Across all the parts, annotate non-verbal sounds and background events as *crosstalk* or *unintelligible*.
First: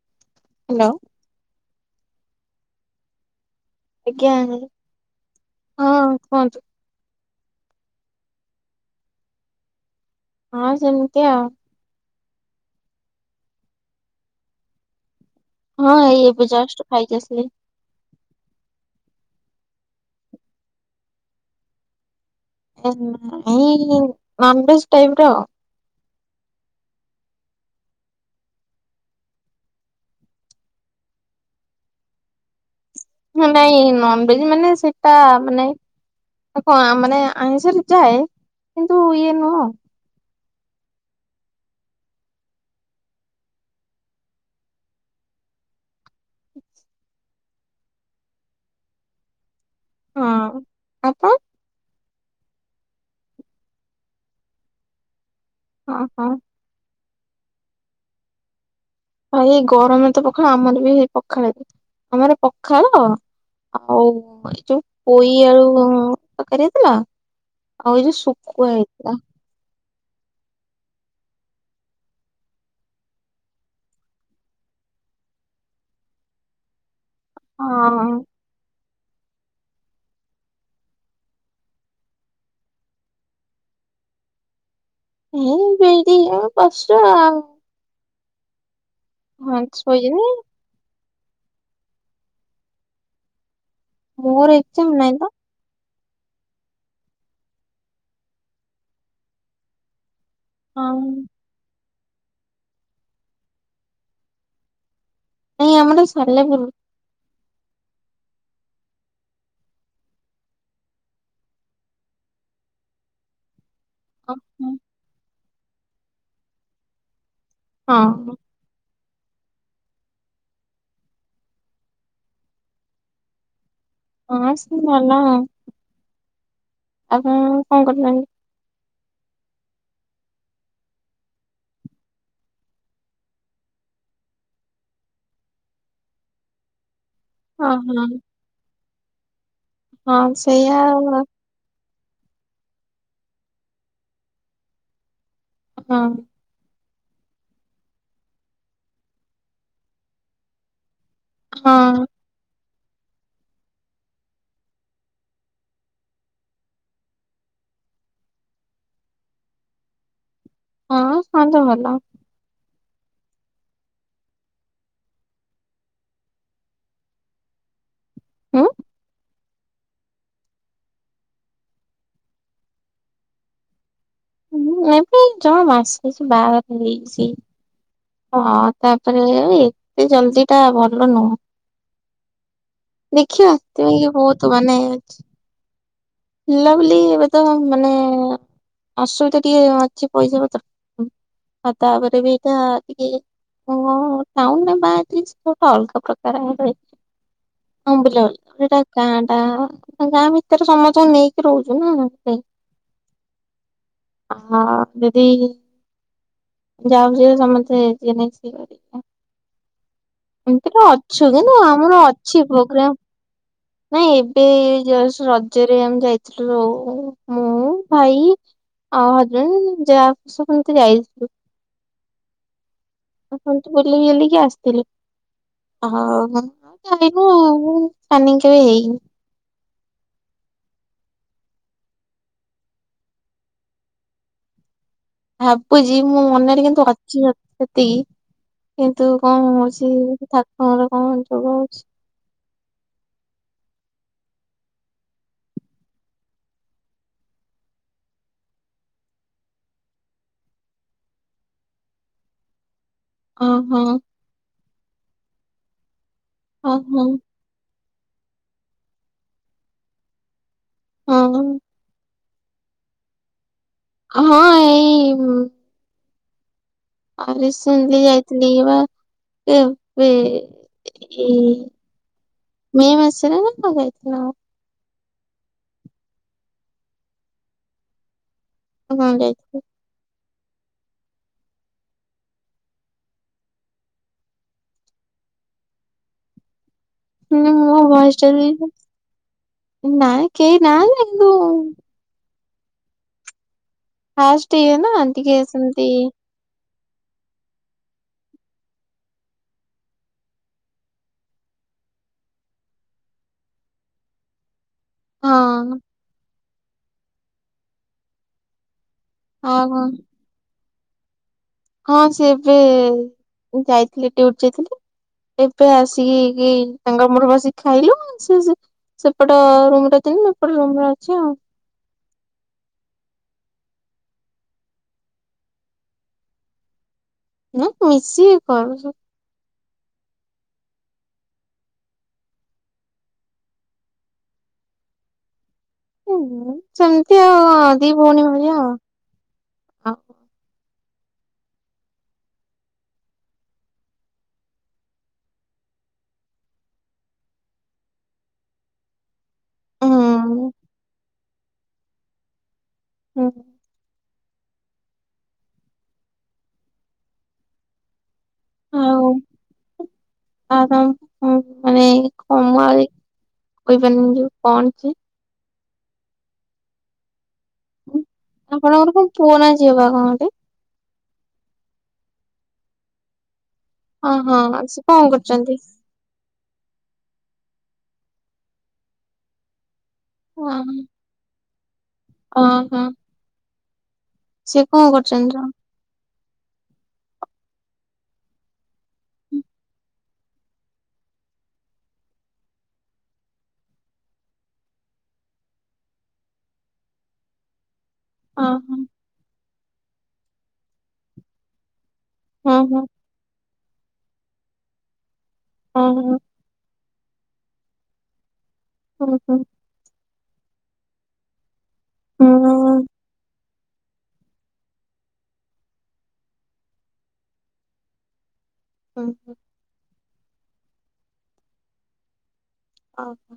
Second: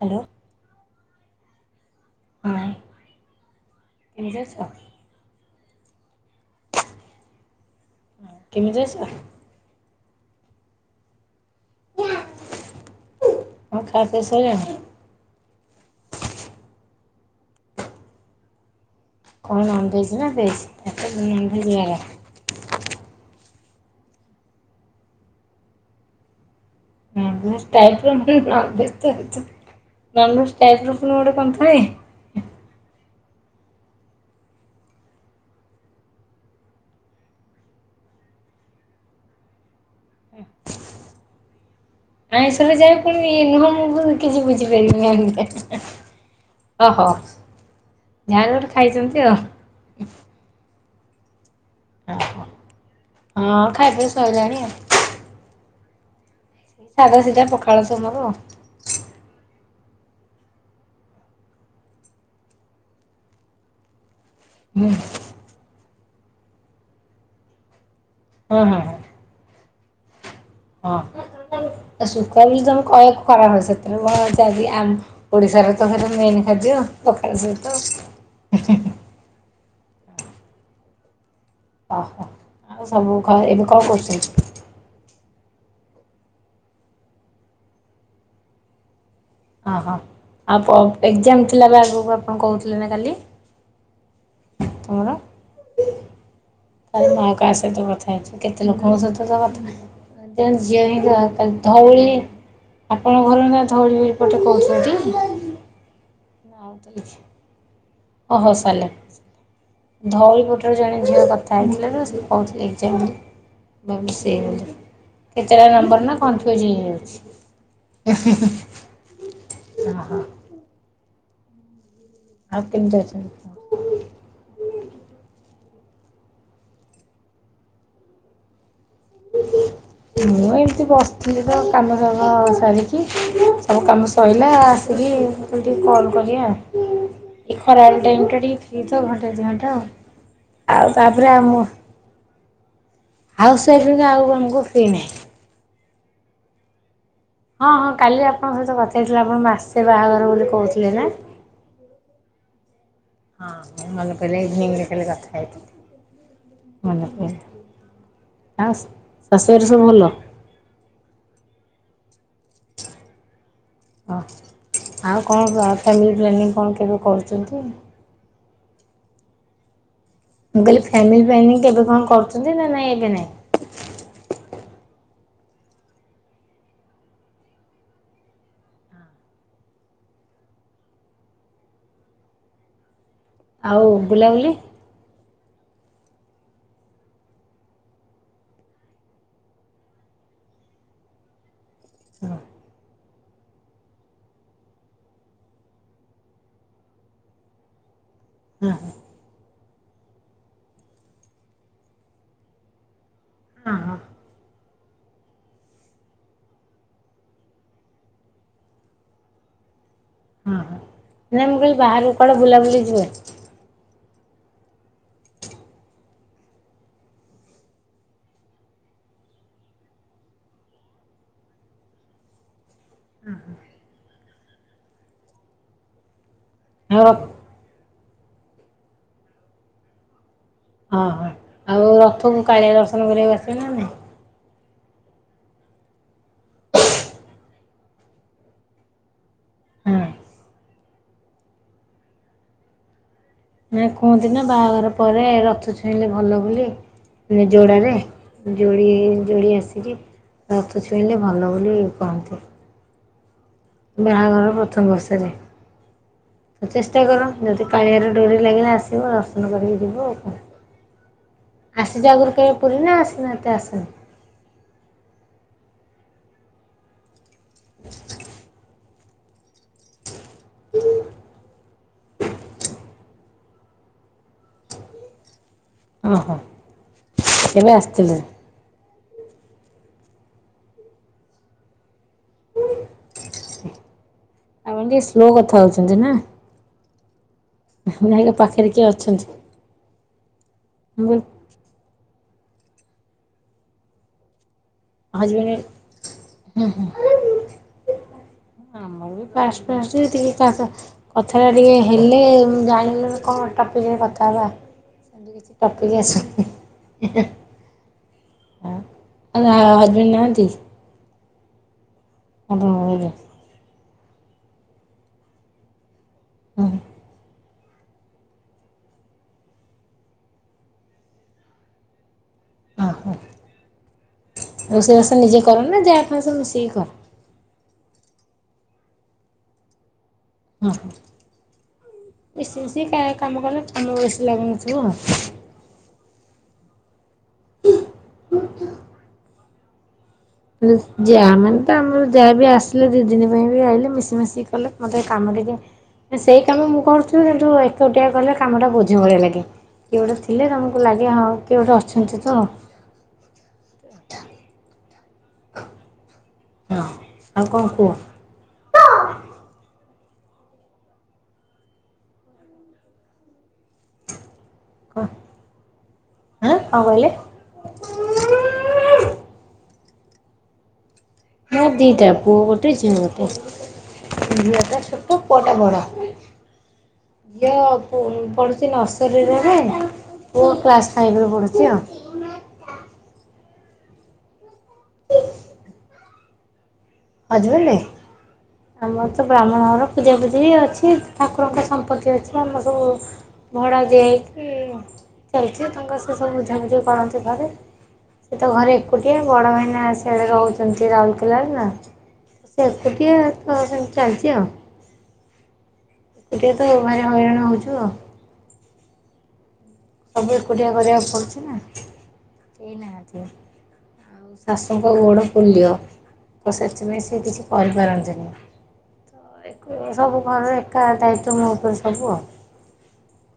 Hello. Hello. Hi ଆଜ୍ଞା କେମିତି ଅଛ। ହଁ କହନ୍ତୁ। କେମିଅଛ। ହଁ ସେମତି ଆଉ। ଆଉ ଖା ପିଆ ସରିଲାଣି? ହଁ ଏଇ ଏବେ ଜଷ୍ଟ ଖାଇକି ଆସିଲି। କଣ ନନ୍ ଭେଜ ନା ଭେଜ *unintelligible* ଆଁ ଉ ଉଁ ନନ୍ ଭେଜ୍ ଟାଇପ ର। ନନ୍ ଭେଜ ଟାଇପ ର ନନ୍ ଭେଜ୍ ତା ତ। ନନ୍ ଭେଜ୍ ଟାଇପ ର ପୁଣି କଣ ଗୋଟେ ଥାଏ। ନାଇଁ ନନ୍ ଭଜ୍ ମାନେ ସେଇଟା ମାନେ କ ମାନେ ଆଇଁଷରେ ଯାଏ କିନ୍ତୁ ଇଏ ନୁହ। ଆଇଁଶରେ ଯାଇ ପୁଣି ନୁହଁ ମୁଁ କିଛି ବୁଝିପାରିନି ମାନେ। ଓହୋ ଯାହା ଯୋଟ ଖାଇଛନ୍ତି ଆଉ। ହଁ ଆପଣ? ଆ ହଁ ଖା ପିଆ ସଇଲାଣି ଆଉ। ହଁ ହଁ। ସାଧା ସିଧା ପଖାଳ ତ ମୋର। ଭାଇ ଏଇ ଗରମରେ ତ ପଖାଳ ଆମର ବି ହେଇ ପଖାଳ ବି ଆମର ପଖାଳ ଆଉ ଏ ଯୋଉ ହୁଁ ପୋଇ ଆଳୁ ତକାରିଥିଲା। ଆଉ ଯଉ ହଁ ସୁଖୁଆ ହଁ ହଁ। ହେଇଥିଲା। ହଁ। ଶୁଖୁଆ *unintelligible* ସେଥିରେ ଓଡିଶାରେ ତ ମେନ୍ ଖାଦ୍ୟ। ଆଜି ପଖାଳ ହଁ ସହିତ। ଓହୋ ଆଉ ସବୁ ଏବେ କଣ କରୁଛନ୍ତି? ମୁଁ ବି ଏଠି ଆଉ ବସଚୁ ଆଉ। ଅ ହଁ ଆଉ ଏକଜାମ ଥିଲାବେଳେ ଆଗକୁ ଆପଣ କହୁଥିଲେ ନା କାଲି। ମୋର ଏକଜାମ୍ ନାଇଁ ତ। ତାହାଲେ ମୁଁ ଆଉ କା ସହିତ କଥାହଛ କେତ ଲୋକଙ୍କ ସହିତ ତ କଥା ହଁ *unintelligible* ଧଉଳି। ଆପଣଙ୍କ ଘର ନା ଧଉଳି ପଟେ କହୁଛନ୍ତି। ନାଇଁ ଆମର ସାଲେପୁରୁ। ଓ ହଉ ସାଲେ ଧଉଳିପଟରେ ଜଣେ ଝିଅ କଥା ହେଇଥିଲେ ତ ସେ କହୁଥିଲେ ଏ ଯାଏଁ ମୁଁ ସେ କେତେଟା ନମ୍ବର ନା କନଫ୍ୟୁଜ୍ ହେଇଯାଉଛି। ଇଁ ହଁ ହିଁ ହିଁ। ହ ହ। ଆଉ କେମତି ଅଛନ୍ତି? ହଁ ସେ ଭଲ ଆପଣ କଣ କରୁଚନ୍ତି? ଓ ହ ମୁଁ ଏମତି ବସିଥିଲି ତ କାମ ସା ରା ସାରିକି ସବୁ କାମ ସଇଲା। ଲି ତମୁକ ଟିକେ କଲ୍ କଲି ଆଉ ଏ ହଁ ଖରାବେଲ ହଁ ଟାଇମ୍ ଟା ଟିକେ ଫିର୍ ତ ଘଣ୍ଟେ ଦି ଘଣ୍ଟା। ହଁ ଆଉ ତାପରେ ଆମ ଆଉ ସେଇଠି ଆଉ ଆମକୁ ଫିନାହିଁ। ହଁ। ହଁ ହଁ କାଲି ଆପଣଙ୍କ ସହିତ କଥା ହେଇଥିଲି ଆପଣ ମାସେ ବାହାଘର ବୋଲି କହୁଥିଲେ ନା। ହଁ। ହଁ ହଁ ନହେଲେ ପିଲେ ଇଭିନିଂ ରେ କାଲି କଥା ହେଇଥିଲି। ମନେ ଆଉ ଶାଶୁ୍ଘରେ ସବୁ ଭଲ। ହଁ ସମତେ ଭଲ। ହଁ ଆଉ କଣ ଫ୍ୟାମିଲି ପ୍ଲାନିଂ କଣ କେବେ କରୁଚନ୍ତି‌‌? ଉଁ? ମୁଁ କହିଲି ଫାମିଲ ପ୍ଲାନିଂ କେବେ କଣ କରୁଚନ୍ତି ନା ନାଇଁ ଏବେ ନାଇଁ। ହୁଁ ଏବେ ଜମା ମାସେ ହେଇଚି ବାହାଘର ହେଇଚି। ହଁ ତାପରେ ଏତେ ଜଲଦି ଟା ଭଲ ନୁହଁ। *inaudible* ଦେଖିବା ଆଉ ଏଥିପାଇଁ କି ବହୁତ ବୁଲାବୁଲି ମାନେ ହେଇଚି। ଲଭଲି ଏବେ ତ ମାନେ ଅସୁବିଧା ଟିକେ ଅଛି ପଇସା ପତ୍ର ଆଉ ତାପରେ ବି ଏଇଟା ଟିକେ ଓ ହୋ ହୋ ଟାଉନ ରେ ବାଆ ହେଇଥିଲେ ସେ ଟା ଗୋଟେ ଅଲଗା ପ୍ରକାର ଆ। *unintelligible* ଆମ୍ବଲ। ହଁ ଏଇଟା ହଁ ଗାଁ ଟା ଆ। ଗାଁ ଭିତରେ ସମସ୍ତଙ୍କୁ ନେଇକି ରହୁଚୁ ନାଆ ସେ ହଁ ଆ ଯେଦି ଯାଉଛିି ସମତେ ଯିଏ ନାହିଁ ସିଏ। *unintelligible* ହଁ ହଁ। ଏମତିଟା ଅଛୁ ନାଇଁ କିନ୍ତୁ ମୁଁ କହିଲି ଆମର ବାହାରକୁ କୁଆଡେ ଅଛି ବୁଲାବୁଲି ପ୍ରୋଗ୍ରାମ୍। ଯିବେ ନାଇଁ ଏବେ ଏଇ ଜଷ୍ଟ ରଜେରେ ଆମ ଯାଇଥିଲୁ ରୁ ମୁଁ ଭାଇ ଆଉ ହଜବେଣ୍ଡ ଯାହା ବି ସମତେ ଯାଇଥିଲୁ। ଆ କନ୍ତୁ ବୁଲିବାଲି କି ଆସିଥିଲି। ଆହା ଆଉ କନ୍ ମୋର। ସ୍ପାନିଙ୍ଗ୍ କେବେ ହେଇନି। ଓ ହ ଆଉ ରଥକୁ କାଳିଆ ଦର୍ଶନ କରିବାକୁ ଆସିବେ ନା ନାଇ। ଭାବୁଚି ମୋ ମନରେ କିନ୍ତୁ ଅଛି ଭକ୍ତି ସେତିକି କିନ୍ତୁ କଣ ହଉଚି ହଁ ଠାକୁରଙ୍କର କଣ ଯୋଗ ହଉଚି। ନା କୁହନ୍ତି ନା ବାହାଘର ପରେ ରଥ ଛୁଇଁଲେ ଭଲ ବୋଲି। ମାନେ ଯୋଡ଼ାରେ ଯୋଡ଼ି ଯୋଡ଼ି ଆସିକି। ରଥ ଛୁଇଁଲେ ଭଲ ବୋଲି କହନ୍ତି। ଓହୋ ବାହାଘର ପ୍ରଥମ ବର୍ଷରେ ତ ଚେଷ୍ଟା ଓହୋ କର ଯଦି କାଳିଆର ଡୋରି ଲାଗିଲେ ଆସିବ ଦର୍ଶନ କରିକି ଯିବୁ ଆଉ କଣ। ହଁ ଆସିଚି ଆଗୁରୁ କେ ପୁର୍ ନା ଆସିନା ଏତେ ଆସନ୍ ହଁ ଏଇ ମ୍ ଆରେ ଶୁଣଲି ଯାଇଥିଲି ବା ଏବେ ଇ ମେଁ ମାସରେ ଆମେ ତ ଯାଇଥିଲ। ଅହ କେବେ ଆସିଥିଲେ? ହଁ ଯାଇଥିଲି। ଆପଣ ଟିକେ ସ୍ଲୋ କଥା ହଉଛନ୍ତି ନାଁ? ହୁଁ ମୋ ଭଏସ୍ ଟା ବି ସେ କିଏ ଅଛନ୍ତି ନାଇଁ। କେହି ନାହାନ୍ତି ମୁଁ କହିଲି କିନ୍ତୁ ଫାଷ୍ଟ୍ ଇଏ ନାଁ ଟିକେ ହଜବେଣ୍ଡ ସେମତି ହୁଁ ହୁଁ ଆମ ମୋର ବି ଫାଷ୍ଟ୍ ଫାଷ୍ଟେ ଟିକେ କା ସା କଥାଟା ଟିକେ ହେଲେ ଉଁ ଜାଣିଗଲେ କଣ ଟପିକ୍ କଥା ହବା ହଁ ସେମତି କିଛି ଟପିକି ଆସୁ ଆଉ ଆଲା ହଜବେନ୍ ନାହାନ୍ତି? ହଁ ସିଏ ଏବେ ଆପଣଙ୍କ ଘରେ? ଯାଇଥିଲେ ଡ୍ୟୁଟି ଯାଇଥିଲେ ଏବେ ଆସ୍ ଟିକି ତାଙ୍କ ମୋର ବସିି ଖାଇଲୁ ସିଏ ସେ ସେପଟ ରୁମ୍ ରେ ତି ମୁଁ ଏପଟ ରୁମ୍ ରେ ଅଛି ଆଉ। ଓହୋ। ରୋଷେଇ ବାସ ନିଜେ କର ନା ଯା ଫା ସବୁ ମିଶେଇକି କର? ନାଁ ମିଶି କରୁ ସ ଅହ। ମିଶି ମିଶି କା କାମ କଲେ କାମ ବେଶୀ ଲାଗନଥୁବ। ଉଁ ସେମିତି ଆଉ ଦି ଭୋଉଣୀ ଭଳିଆ ଆଉ ଆଉ। ହେଳେ ଯାଆ ମାନେ ତ ଆମର ଯାଆ ବି ଆସିଲେ ଦି ଦିନି ପାଇଁ ବି ଆଇଲେ ମିଶି ମାଶିକି କଲେ ମତେ କାମରେ ଟିଏ ଏ ସେଇ କାମ ମୁଁ କରୁଥୁବି କିନ୍ତୁ ଏକୁଟିଆ କଲେ କାମଟା ବୋଝ ଭଳିଆ ଲାଗେ। କିଏ ଗୋଟେ ହୁଁ ଥିଲେ ତମୁକୁ ଲାଗେ ହଁ କିଏ ଗୋଟେ ଅଛନ୍ତି ତ। ହୁଁ। ହଁ ଆଉ କଁ କୁହ। ଆଉ ଆଉ ତମ ଅଁ ମାନେ କ ମୁଁ ଆଜି କଇପାରନି ମୁଁ ଯୋଉ କଣ ଚେ ଆଁ କଁ କହିଲେ? ଉଁ ଆପଣଙ୍କର ପା ପୁଅ ନାଁ ଝିଅ ବା କଣ ଗୋଟେ? ମୋ ଦିଟା ପୁଅ ଗୋଟେ ଝିଅ ହଁ ଗୋଟେ। ହଁ ଝିଅଟା ସେ କଣ ଛୋଟ ପୁଅଟା କରୁଛନ୍ତି? ବଡ଼। ଝିଅ ପୋ ପଢ଼ୁଚି ନର୍ସରୀରେ ପା ପୁଅ କ୍ଲାସ୍ ଫାଇପ୍ ରେ ପ ଚି ଅ। ଓ ହଁ। ସିଏ କଁ କରୁଚନ୍ତି ଜ ହଜବେଣ୍ଡ୍? ଆମର ତ ବ୍ରାହ୍ମଣହର ପୂଜା ପୂଜିି ଅଛି ଠାକୁରଙ୍କ ସମ୍ପତ୍ତି ଅଛି ଆମର ସବୁ ଭଡ଼ା ଦିଆହେଇକି ଚାଲଚି ତାଙ୍କ ସିଏ ସବୁ ବୁଝାବୁଝି କରନ୍ତି ଘରେ। ସେ ତ ଓହୋ ଘରେ ଏକୁଟିଆ ବଡ଼ ଭାଇନା ସିଆଡ଼େ ରହୁଚନ୍ତି ରାଉଲକେଲାରେ ନାଁ। ହଁ ସେ ହଁ ଏକୁଟିଆ ତ ସେମତି ଚାଲଚି ଆଉ। ଅଁ ହଁ। ଏକୁଟିଆ ତ ଭାରି ହଇରାଣ ହଉଚୁ। ଓହୋ। ସବୁ ଏକୁଟିଆ କରିବାକୁ ପଡ଼ୁଚି ନାଁ ହଁ କେଇ ନାହାନ୍ତି। ଆଉ ଶାଶୁଙ୍କ ଗୋଡ଼ ପୋଲିଅ ତ ସେଥିପାଇଁ ସିଏ କିଛି କରିପାରନ୍ତିନି। ଅଁ ହ। ତ ଏକୁ- ସବୁ ଘରର ଏକା ଦାୟିତ୍ୱ ମୋ ଓପରେ ସବୁ ଆଉ। ଅ ହ।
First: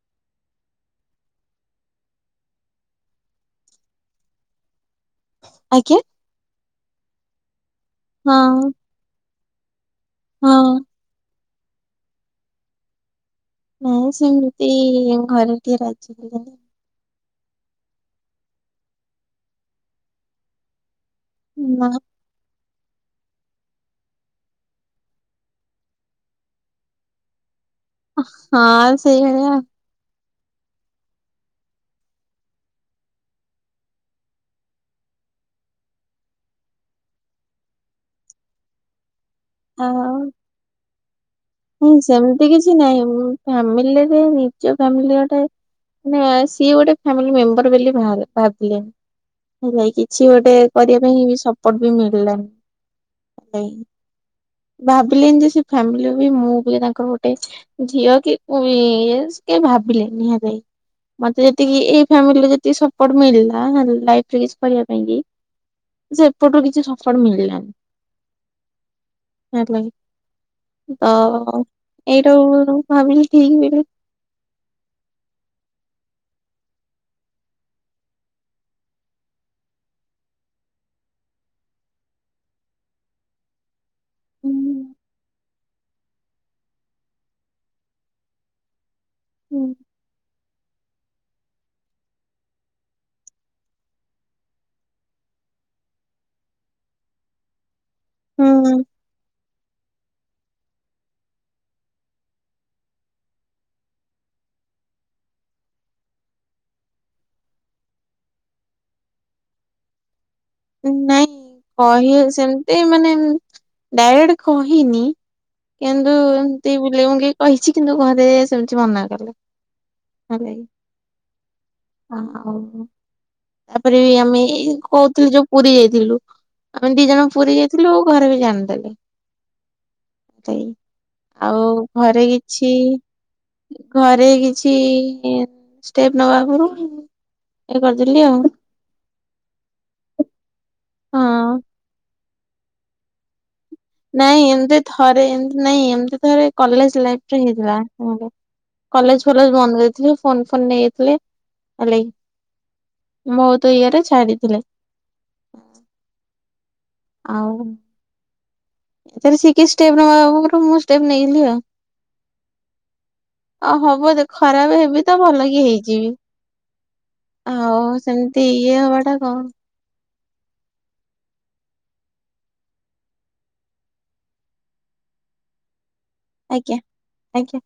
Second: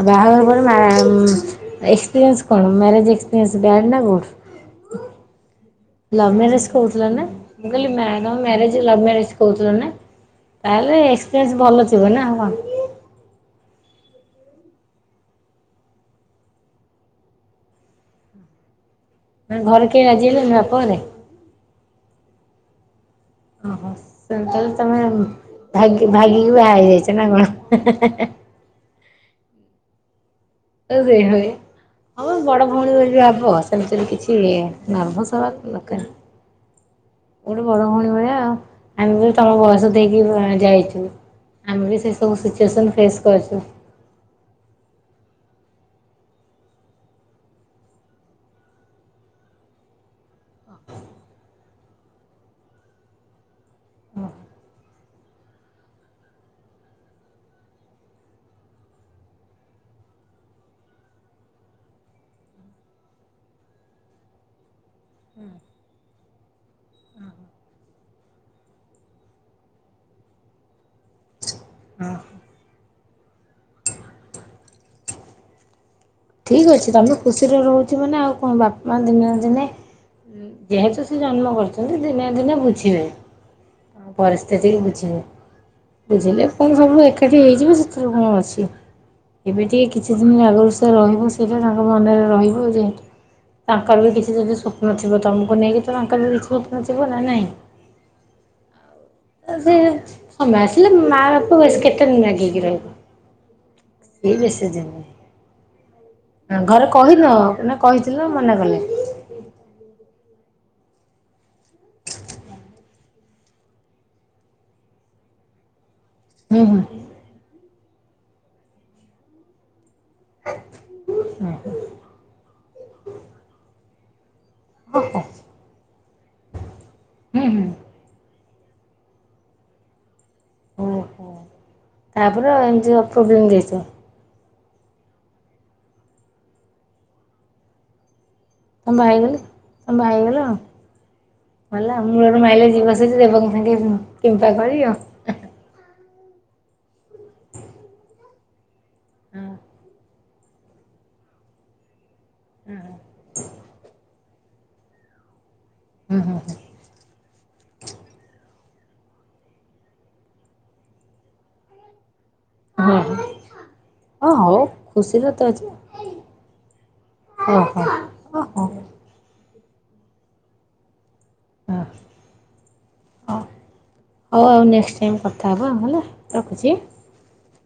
ଆଉ ବାହାଘର ପରେ ମା ଏକ୍ସପିରିଏନ୍ସ୍ କଣ ମ୍ୟାରେେଜ୍ ଏକ୍ସପିରିଏନ୍ସ୍ ବ୍ୟାଡ଼୍ ନାଁ ଗୁଡ଼୍? ଆଜ୍ଞା ଲଭ ମାରେଜ କହୁଥିଲା ନା ମୁଁ କହିଲି ମ୍ୟା ହଁ ତମ ମ୍ୟାରେଜ ଲଭ୍ ମ୍ୟରେଜ୍। କହୁଥିଲ ନା ହଁ ତାହେଲେ ଏକପ୍ରେସ ଭଲଥିବ ନା କଣ। ନାଇଁ ସେମିତି ଘରେ ଟିକଏ ରାଜି ହେଲେନି। ମାନେ ଘରେ କେହି ରାଜି ହେଲେନି ବାପ ଘରେ? ନାଁ। ଓହୋ ସେତି ହେଲେ ତମେ ଭାଗି ଭାଗିକି ବିହାରଇଯାଇଛ ନା କଣ। ହଁ ସେଇଭଳିଆ। *unintelligible* ହଁ ବଡ ଭଉଣୀ ଭଳି ବି ହବ ସେମିତିରେ କିଛି ନର୍ଭସ୍ ହବା ଦରକାର ନାଇଁ। ଗୋଟେ ବଡ ଭଉଣୀ ଭଳିଆ ଆଉ ଆମେ ବି ତମ ବୟସ ଦେଇକି ଯାଇଛୁ। ଆମେ ହୁଁ ବି ସେ ସବୁ ସେମିତି କିଛି ସିଚୁଏସନ ନହିଁ ଫେସ୍ କରିଛୁ। ଫ୍ୟାମିଲିରେ ନିଜ ଫାମିଲି ଗୋଟେ ମାନେ ସିଏ ଗୋଟେ ଫ୍ୟାମିଲ ମେମ୍ବର ବୋଲି ଭାବେ ଭାବିଲେନି। ହେତିନାଗି କିଛି ଗୋଟେ କରିବା ପାଇଁ ସପୋର୍ଟ ବି ମିଳିଲାନି। ଭାବିଲେନି ଯେ ସେ ଫାମିଲି ମୁଁ ବି ତାଙ୍କର ଗୋଟେ ଝିଅ କି କି ଭାବିଲେ ନିହାତି। ମତେ ଯେତିକି ଏଇ ଫ୍ୟାମିଲି ଯେତିକି ସପୋର୍ଟ ମିଳିଲା ଲାଇରେ କିଛି କରିବା ପାଇଁ କି ଯେ ଏପଟରୁ କିଛି ସପଟ ମଳିଲାନ। ହେତିଲାଗି। ତ ହଁ ଏଇଟା ଭାବିଲି ଠିକ ବୋଲି। ଠିକ ଅଛି ତମେ ଖୁସିରେ ରହୁଛ ମାନେ ଆଉ କଣ ବାପା ମା ଦିନେ ନା ଦିନେ ଯେହେତୁ ସେ ଜନ୍ମ କରୁଛନ୍ତି ଦିନେ ଦିନେ ବୁଝିବେ। ହଁ ପରିସ୍ଥିତି ବୁଝିବେ ବୁଝିଲେ ଫେଣି ସବୁୁ ଏକାଠି ହେଇଯିବୁ ସେଥିରୁ କଣ ଅଛି ଏବେ ଟିକେ କିଛି ଦିନ *unintelligible* *unintelligible* ସେଇଟା ତାଙ୍କ ମନରେ ରହିବୁ ଯେହେତୁ ତାଙ୍କର ବି କିଛି ଯଦି ସ୍ୱପ୍ନ ଥିବ ତମକୁ ନେଇକି ତ ତାଙ୍କର ବିଛି ସ୍ୱପ୍ନ ଥିବ ନା ନାଇଁ? ହୁଁ *unintelligible* ହଁ ଆସିଲେ ମା ବାପା ବେଶି କେତେ ଦିନ ରାଗିକି କି ରହିବ? ସିଏ ବେଶିଦିନୀ। ଘରେ କହିନ ନା କହିଥିଲେ ମନା କଲେ? ନାଇଁ। କହି ସେମତି ମାନେ ଡାଇରେକ୍ଟ କହିନି। କିନ୍ତୁ ହୁଁ ଏମତି ହୁଁ ବୁଲେଇ ବଙ୍କେଇ କହିଛି କିନ୍ତୁ ଘରେ ସେମିତି ମନା କଲେ। ହେଲାକି ହୁଁ ଆଉ ତାପରେ ବି ଆମେ ଏଇ ଓହୋ କହୁଥିଲି ଯୋଉ ପୁରୀ ଯାଇଥିଲୁ ଆମେ ଦି ଜଣ ହୁଁ ପୁରୀ ହୁଁ ଯାଇଥିଲୁ ଆଉ ଘରେ ବି ଜାଣି ଦେଲେ। ଓହୋ ଆଉ ଘରେ ତାପରେ କିଛି ଏମିତି ପ୍ରୋବ୍ଲେମ୍ ଦେଇଥିବ ଘରେ କିଛି କିଛି ଷ୍ଟେପ ନବା ଆଗରୁ ଇ କରିଦେଲି ଆଉ। ତମେ ବହାହେଇଗଲେ ତମେ ବାହା ହେଇଗଲେ ହଁ। ଆ ଗଲା ମୂଳରୁ ମାଇଲା ଯିବ ସରି ଦେବଙ୍କ ସ ନାଇଁ ଏମତି ଥରେ ଏମତି ନାଇଁ ଏମତି ଥରେ କଲେଜ ଲାଇରେ ହେଇଥିଲା କଲେଜ ଫଲେଜ୍ ବନ୍ଦ କରିଦେଇଥିଲେ। ଫୋନ ଫୋନ ନେଇଥିଲେ ହେଲେକି ବୋହୁତ ଇଏରେ ଛାଡ଼ି ଥିଲେ ହୁଁ ହୁଁ ହୁଁ ଆଉ। ସେ କି ଷ୍ଟେପ ନବା ଆଗରୁ ମୁଁ ଷ୍ଟେପ ନେଇଗଲି ଆଉ ହଁ ଆ ହବ ହଁ ଦେଖ ହଉ ଖରାପ ହେବି ତ ଖୁସିରେ ଭଲ କି ଅଛି ହେଇଯିବି। ଆଉ ଓହୋ ସେମିତି ଓହୋ ଇଏ ହବା ଟା କଣ? ହଁ ହଁ ହଉ ଆଉ ନେକ୍ସଟ ଟାଇମ୍ କଥା ହେବା ହେଲା। ରଖୁଛି ଆଜ୍ଞା ଆଜ୍ଞା।